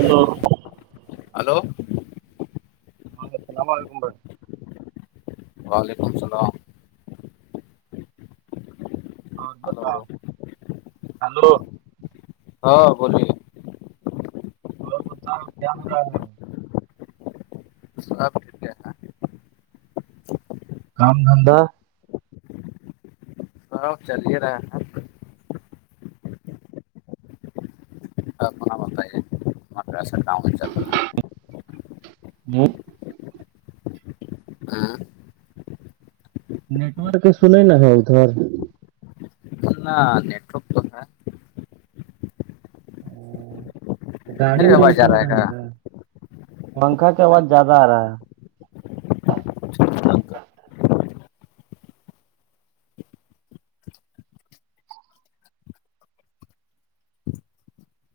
Hello [unintelligible] hello [unintelligible] ہاں السلام علیکم بھائی وعلیکم السلام اور ہلو بتاؤ ہلو ہاں بولیے وہ بتا کیام را سب ٹھیک ہے کام دھندا ب چلیے رہا م بتے م پ س کام ہی چلو ہے ہ [inaudible] ہاں نیٹوورک سن نا ہدر نہ نیٹ وورک توکا گاڑی نہیں وڑی میں آواز آ چل رہا ہے رہے گا ہیں س پنکھا کی آواز نہیں زیادہ آ رہا ہے کچھ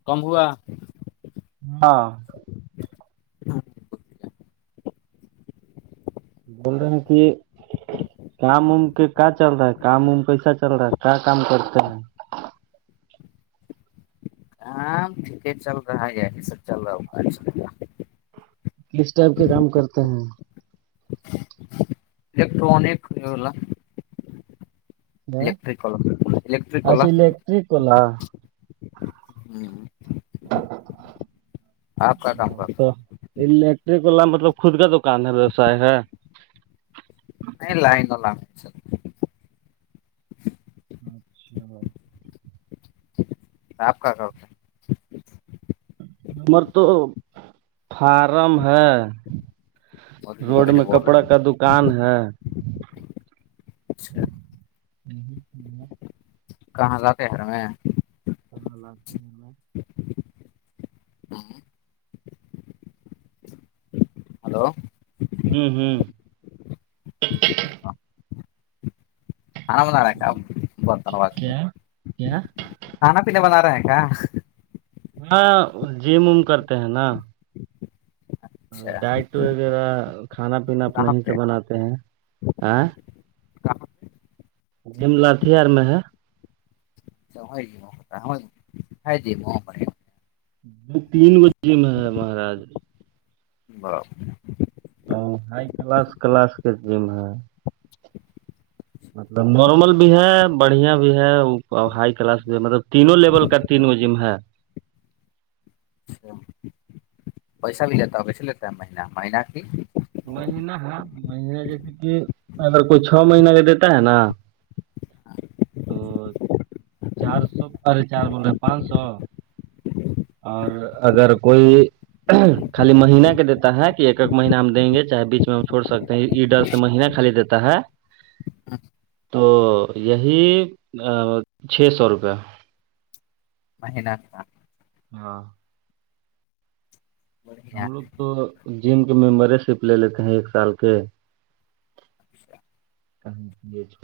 کم ہوا ہاں بول رہے ہیں نا کہ کام وم کے کیا چل رہا ہے کام وم کیسا چل رہا ہے کیا کام کرتے ہیں ہاں ٹھیک چل رہا ہے یہی سب چل رہا ہو ڈس ٹائپ کے کام کرتے ہیں الیکٹرانک الیکٹرک ک الیکٹرک واللا ج کلا ہوں [unintelligible] کام کرتا تو الیکٹرک والا مطلب خود کا دکان ہے ویوساائے ہے ان ل ان ل [unintelligible] اچھا بھائی سابپ کااتا [unintelligible] ہمر تو فارم ہے مودی جی روڈ والے جو میں بول رہے کپڑا کا دکان ہے ہیں ہ ہ [inaudible] کہاں جاتے ہےر میں نا لگتیا ہلو ہوں ہوں ج [unintelligible] آام کا بتوات کیا کیا کھانا پینے بنا رہے ہیں کیا ہاں جیم وم کرتے ہیں نا اچھا ڈائٹ وغیرہ کھانا پینا اپنا کہاں ہی پہ سے بناتے ہیں ا کہاں پہ؟ جم لتھیر میں ہے اچا جیتا جی وہ دو تین بجے میں ہے مہاراج برابر ہ ہائی کلاس کلاس کے جم ہے مطلب نارمل بھی ہے بڑھیا بھی ہے ہائی کلاس بھی ہے مطلب تینوں لیول کا تین گ جم ہے پیسہ بھی جاتتا ہوگ س لیتا ہے مہینہ مہینہ کی مہینہ ہے مہنے جیسے کہ اگر کوئی چھ مہینہ کا دیتا ہے نا تو چار سو ا رہے چار بول رہے پانچ سو اور اگر کوئی خالی مہین کے دیتا ہے کہ ایک ایک مہین ہم دیں گے چاہے بیچ میں ہم چھوڑ سکتے ہیں ای ڈسٹ مہینہ خالی دیتا ہے تو یہی چھ سو روپے مہین ہاں ہم بڑھیا لوگ تو جم کے ممبر شپ لے لیتے ہیں ایک سال کے اچھا ہاں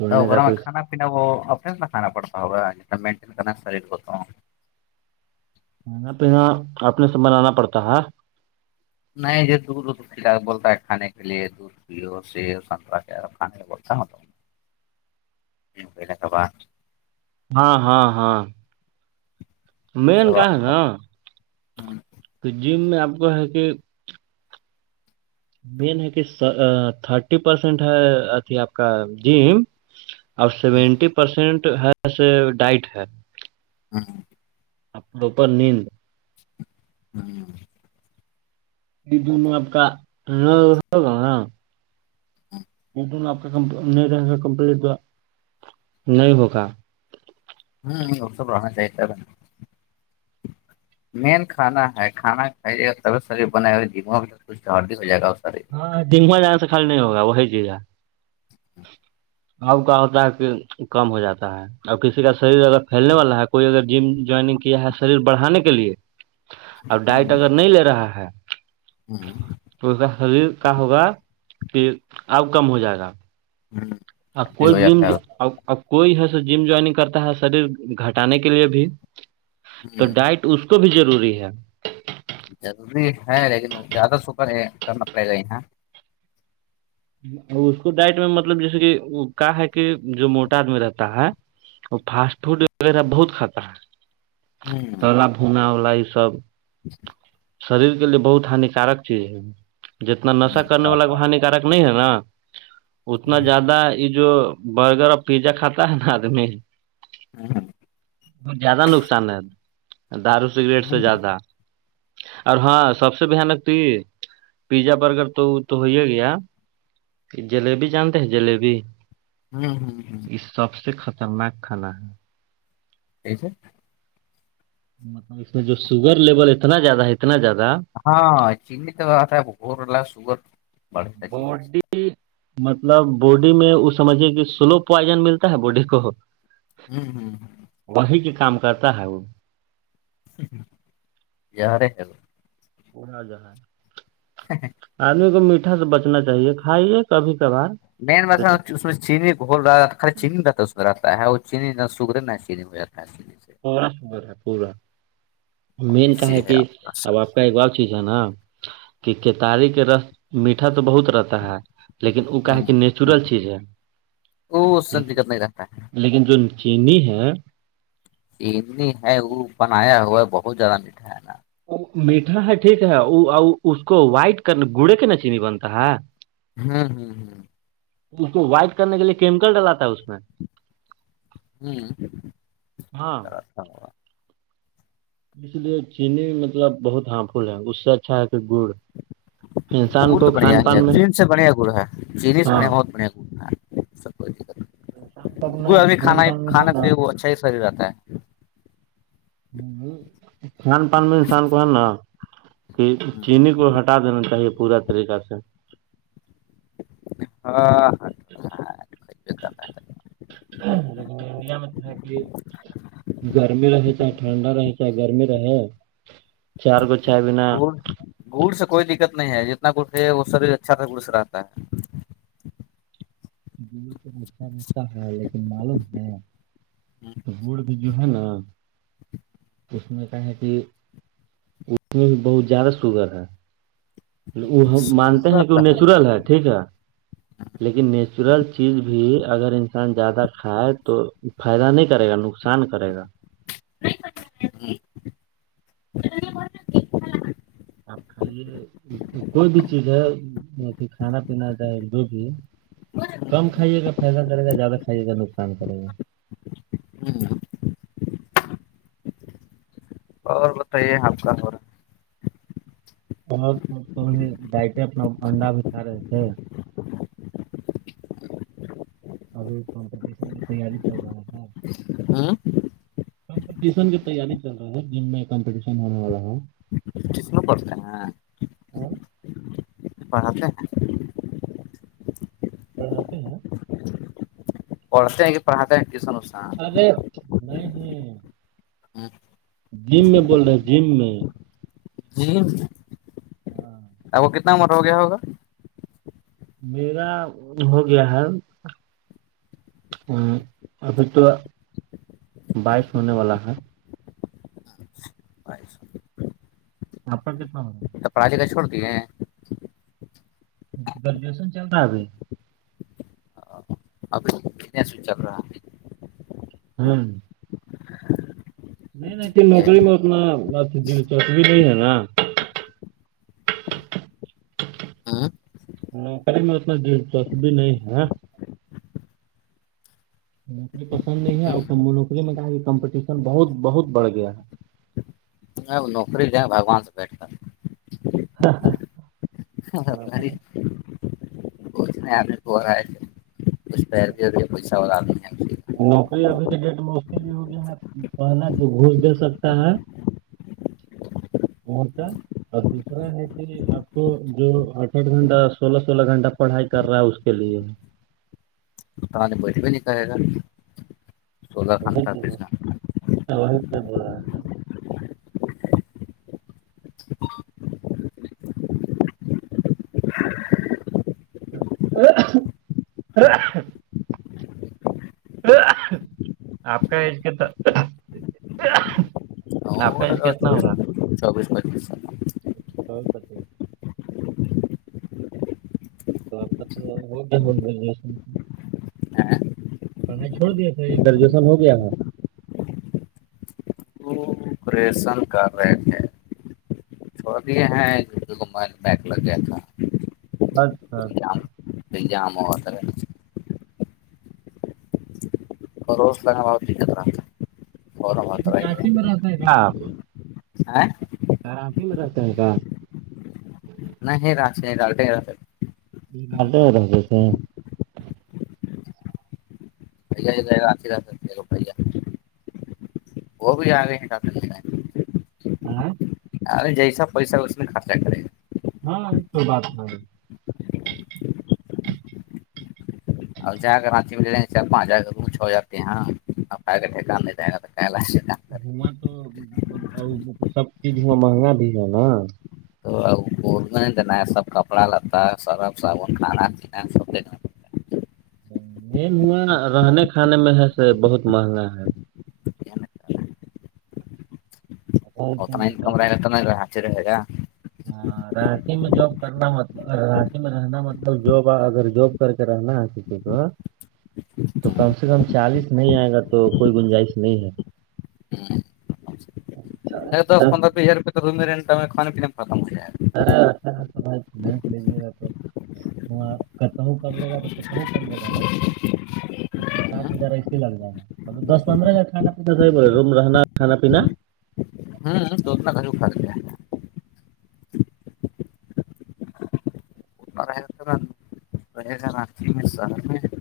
ج اا میں کانا پینا وہ اپنے سے نہ کھانا پڑتا ہوگاناٹ کرنا شریر کو تو کھانا پینا اپنے سے بنانا پڑتا ہے نہیں یہ دور کلا بولتا ہے کھانے کے لیے دور پ سے ستراس کھان بتا ہوتا کابا ہاں ہاں ہاں مین کہاں ن ہاں تو جم میں آپ کو ہے کہ مین ہے کہ تھرٹی پرسینٹ ہے اھی آپ کا جم اور ہ سیونٹی پرسینٹ ہے ڈائٹ ہے ہاں ہاں اھر اوپر نیند ہاں یہ دونوں آپ کا ہوگا نا آپ کا نہیں رہ کمپلیٹ نہیں ہوگا ہوں وہ سب رہنا چاہیتے [inaudible] مین کھانا ہے کھانا کےبیت بنے ہوادی ہو جائے گا ہاں دنگواں جانے سے کل نہیں ہوا وہی چیز ہے [inaudible] اؤ کا ہوتا ہے کہ کم ہو جاتا ہے ا کسی کا شریر اگر پھیلنے والا ہے کوئی اگر جم جوائننگ کیا ہے شریر بڑانے کے لیے اور ڈائٹ ہوں اگر لے رہا ہے ہاں تو اس کا خریر کا ہوگا کہ اب کم ہو جائے گا آ ہڈی کوئی ہو بھی جاتا اب کوئی ایسا جم جوائنگ کرتا ہے شریر گھٹانے کے لیے بھی ہے تو ڈائٹ اس کو بھی ضروری ہے ضروری ہے لیکن زیادہ سپر کرنا پڑے گا یہاں اس کو ڈائٹ میں مطلب جیسے کہ کا ہے کہ جو موٹا آدمی رہتا ہے وہ فاسٹ فوڈ وغیرہ بہت کھاتا ہے توا بھنا ولا یہ سب جی شریر کے لیے بہت ہانیکارک چیز ہے جتنا نشا یہ تو کرنے والا بات ہے ہانار نہیں ہے نا اتنا زیادہ یہ جو برگر اور پیزا کاتا ہے نا آدمی ب زیادہ نقصان ہے دارو سگریٹ سے زیادہ اور ہاں سب سے بانک تو یہ پیزا برگر تو تو ہو ہے گیا جلیبی جانتے ہیں جلیبی ہوں ہوں ہ یہ سب سے خطرناک کھانا ہے یہسے مطلب اس میں جو شوگر لیول اتنا زیادہ ہے اتنا زیادہ ہاں چیننی تو ا گورلہ سگر باڈی مطلب باڈی میں وہ سمجھیے کہ سلو پوائزن ملتا ہے باڈی کو ہوں ہوں ہ وہی کی کام کرتا ہے وہ یار ہےل وہنا ج ہے سی آدمی کو میٹھا سے بچنا چاہیے کھائیے کبھی کبھار مین وسا جیسے اس میں چینی ہوول رہا ہے چینی آتا ہے اور چینی سگر چینی ہو جاتا ہے چی سے پا شر ہے پورا اور مین یہ کہ ہے چیز کہ آپ کا اب آپ کا ایک بار چیز ہے نا کہ کیتاری کے رس میٹھا تو بہت رتا ہے لیکن وہ کا سا کہ نیچورل چیز ہے وہ اس سے لیکن دقت نہیں رہتا ہے لیکن جو چینی ہے انی ہے وہ بنایا ہوا ہے بہت زیادہ میٹھا ہے نا میٹھا ہے ٹھیک ہے اس کو وائٹ کر گڑے کے ن چینی بنتا ہے ہاں ہاں ہاں اس کو وائٹ کرنے کے لیے کیمیکل ڈلاتا ہے اس میں ہوں ہاں برس ہ اس لیے چینی مطلب بہت ہارم فل ہے اس سے اچھا ہے کہ گڑ انسان گڑ تو کو بڑھیا کھان ہے پان میں چین سے بڑھیا گڑ ہے چینی سے ہاں بڑھیا بہت بڑھیا گڑ ہے سب کوئی دقت کھان پان نہیں کو میں ابھی کھانا کھان ہی پان میں ہے کھانا نا پے وہ اچھا ہی سریر رہتا ہے کھان پان میں انسان کو ہے نا کہ چینی کو ہٹا دینا چاہیے پورا طریقہ سے ہاں لیکن انڈیا میں تو ہے کہ گرمی رہے چاہ ٹھنڈا رہے چاہ گرمی رہے چار گو چائے بنا گڑ گڑ سے کوئی دقت نہیں ہے جتنا گڑھ ہے وہ شریر اچھا سے گڑ سے رہتا ہے گ تو اچھا رہتا ہے لیکن معلوم ہے گڑ یہ جو ہے نا اس میں کیا ہے کہ اس میں بھی بہت زیادہ شوگر ہے وہ ہم مانتے صبح ہیں کہ وہ کا نیچرل ہے ٹھیک ہے لیکن نیچورل چیز بھی اگر انسان زیادہ کھائے تو فائدہ نہیں کرے گا نقصان کرے گا نہیں کر گ نہیں گ آپ کھائیے کوئی بھی چیز ہے ا کھانا پینا چاہ جو بھی کم کھائیے کاا فائدہ کرے گا زیادہ کھائیے کاا نقصان کرے گا ہوں اور بتائیے آپ کا تھورا اور تو ڈائٹ اپنا انڈا بھی کھ رہے تھے ابھی کمپٹیشن میں تیاری چل رہا تھا ہاں کمپٹیشن کی تیاری چل رہی ہے جن میں کمپٹیشن ہونے والا ہوں سم بتا ہیںا ہاں پڑھاتتے ہیں پڑھاتے ہیں اورڑتے آ گ پ پرہا ہ آ گی س ارے نہیں جم میں بول رہے ہیں جم میں ج ہاں ا وہ کتنا ممر ہو گیا ہوگا میرا ہو گیا ہے ابھی تو بائف ہونے والا ہے بش آپ کا کتنا ہوگ گا تو پراجی کا چھوڑتی ہیں گرجوشن چل رہا ابھی ابھیس بھی چل رہا ہے ہوں نہیں نہیں کہ نوکری میں اتنا دلچسپی نہیں ہے نا نوکری میں اتناس بھی نہیں ہے نوکری پسند نہیں ہے اور نوکری میںب کمپٹیشن بہت بہت بڑھ گیا ہے ا اب نوکری دیں بھگوان سے بیٹھ کر ہاں ہاں کچ نہیں آ ب رہئے کچھ پیر پیسہ نوکری ابھی کے ڈیٹ میں مفکل ہی ہوگیا ن پہنا جو گھس دے سکتا ہے مورچا اور دوسرا ہے آپ کو جو اٹھ آٹھ گھنٹہ سولہ سولہ گھنٹہ پڑھائی کر رہا ہے اس کے لیے تو نے بھے بھی نہیں کہے گا سولہ وہ گھنٹہ پیچھے سے و سے بول رہاے [unintelligible] آپ کا ایج ک تو آے کیا چس چوبیس پچیس اچا کون س تو پپا تو ہوگیا ہو گیا پڑھائی چھوڑ دیا تھا یہ گریجویشن ہو گیا ہےاں آپریشن کر رہے ہیں تو ہے ج مبائ بیک لگ گیا تھا اچھا اچھا پ جام ہوگتار اور روز لگا بہت دقت رہا تھا ب رچ میں رہتا ہے آ ک آپ میں رہتے ہیں کا نہ ہے را ڈال ہے رہا ہو رہ تھے آ لوھیا وہ بھی آ رہے ہیں ڈ ہاں اے جیس پیس وس میں خاتا ک ہاں یہ تو بات نہیں اب جا کر راچی میں لےیں گے پانچ ہزار ر چ ہو جاتے ہیںاں ا ٹھیکان نہیں رہ گا ل گا [unintelligible] وہاں تو سب چیزاں مہنگا بھی ہے نا [unintelligible] تو آؤ [unintelligible] اسکول میں دین ہے سب کپڑا لتا سرف صابن کھانا پیین سب وہاں رہنے کھانے میں ہے سے بہت مہنگا ہے اور تم اتنا کے انکم پاس رہ ل تو میںر ہے گا [unintelligible] رش میں جاب کرنا مطلب رشی میں رہنا مطلب جاب اگر جاب کر کے رہنا ہے کسی کو تو کم گا سے کم چالیس نہیں آئے گا تو کوئی گنجائش نہیں ہے ہ ا دس پندرہ بیس ہزار روپئے تو رہین کانے پینے میں ختم ہو جائے گا ارے اھاا بھائی دیکھ لیجے گا تو وہاں کاتوں کم لے گا تو پھرتاوں کم لے گا نا [unintelligible] اس سات گا ہزار ایسے لگ جائے گا ط دس پندرہ ج کھانا پینا صاہ بولے روم رہنا کانا پینا دوودنا گھری خا ہے [unintelligible] مار ہترا [unintelligible] رہ گ آتی میں سال میں [unintelligible]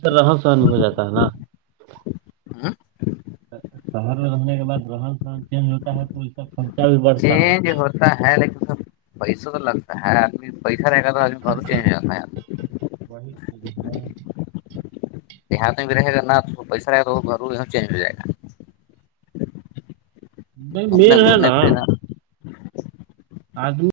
پھرر رہن سہن بھی ہو جاتا ہے نا [unintelligible] شہر میں رہنے کے بع رہن سہن چینج ہوتا ہے تو سب چینج ہو [unintelligible] ہے لیکن سر پیسہ تو لگتا ہے آدمی پیسہ رہے گا تو آدمی ب چینج ہو جا ہے وہی [unintelligible] دیہات میں بھی رہے گاو پیسہ رہ گا وہ گھروں چینج ہو جائے گا [unintelligible] نہیں اپنے مل ہے گھومنے نا پھرنا [unintelligible] آج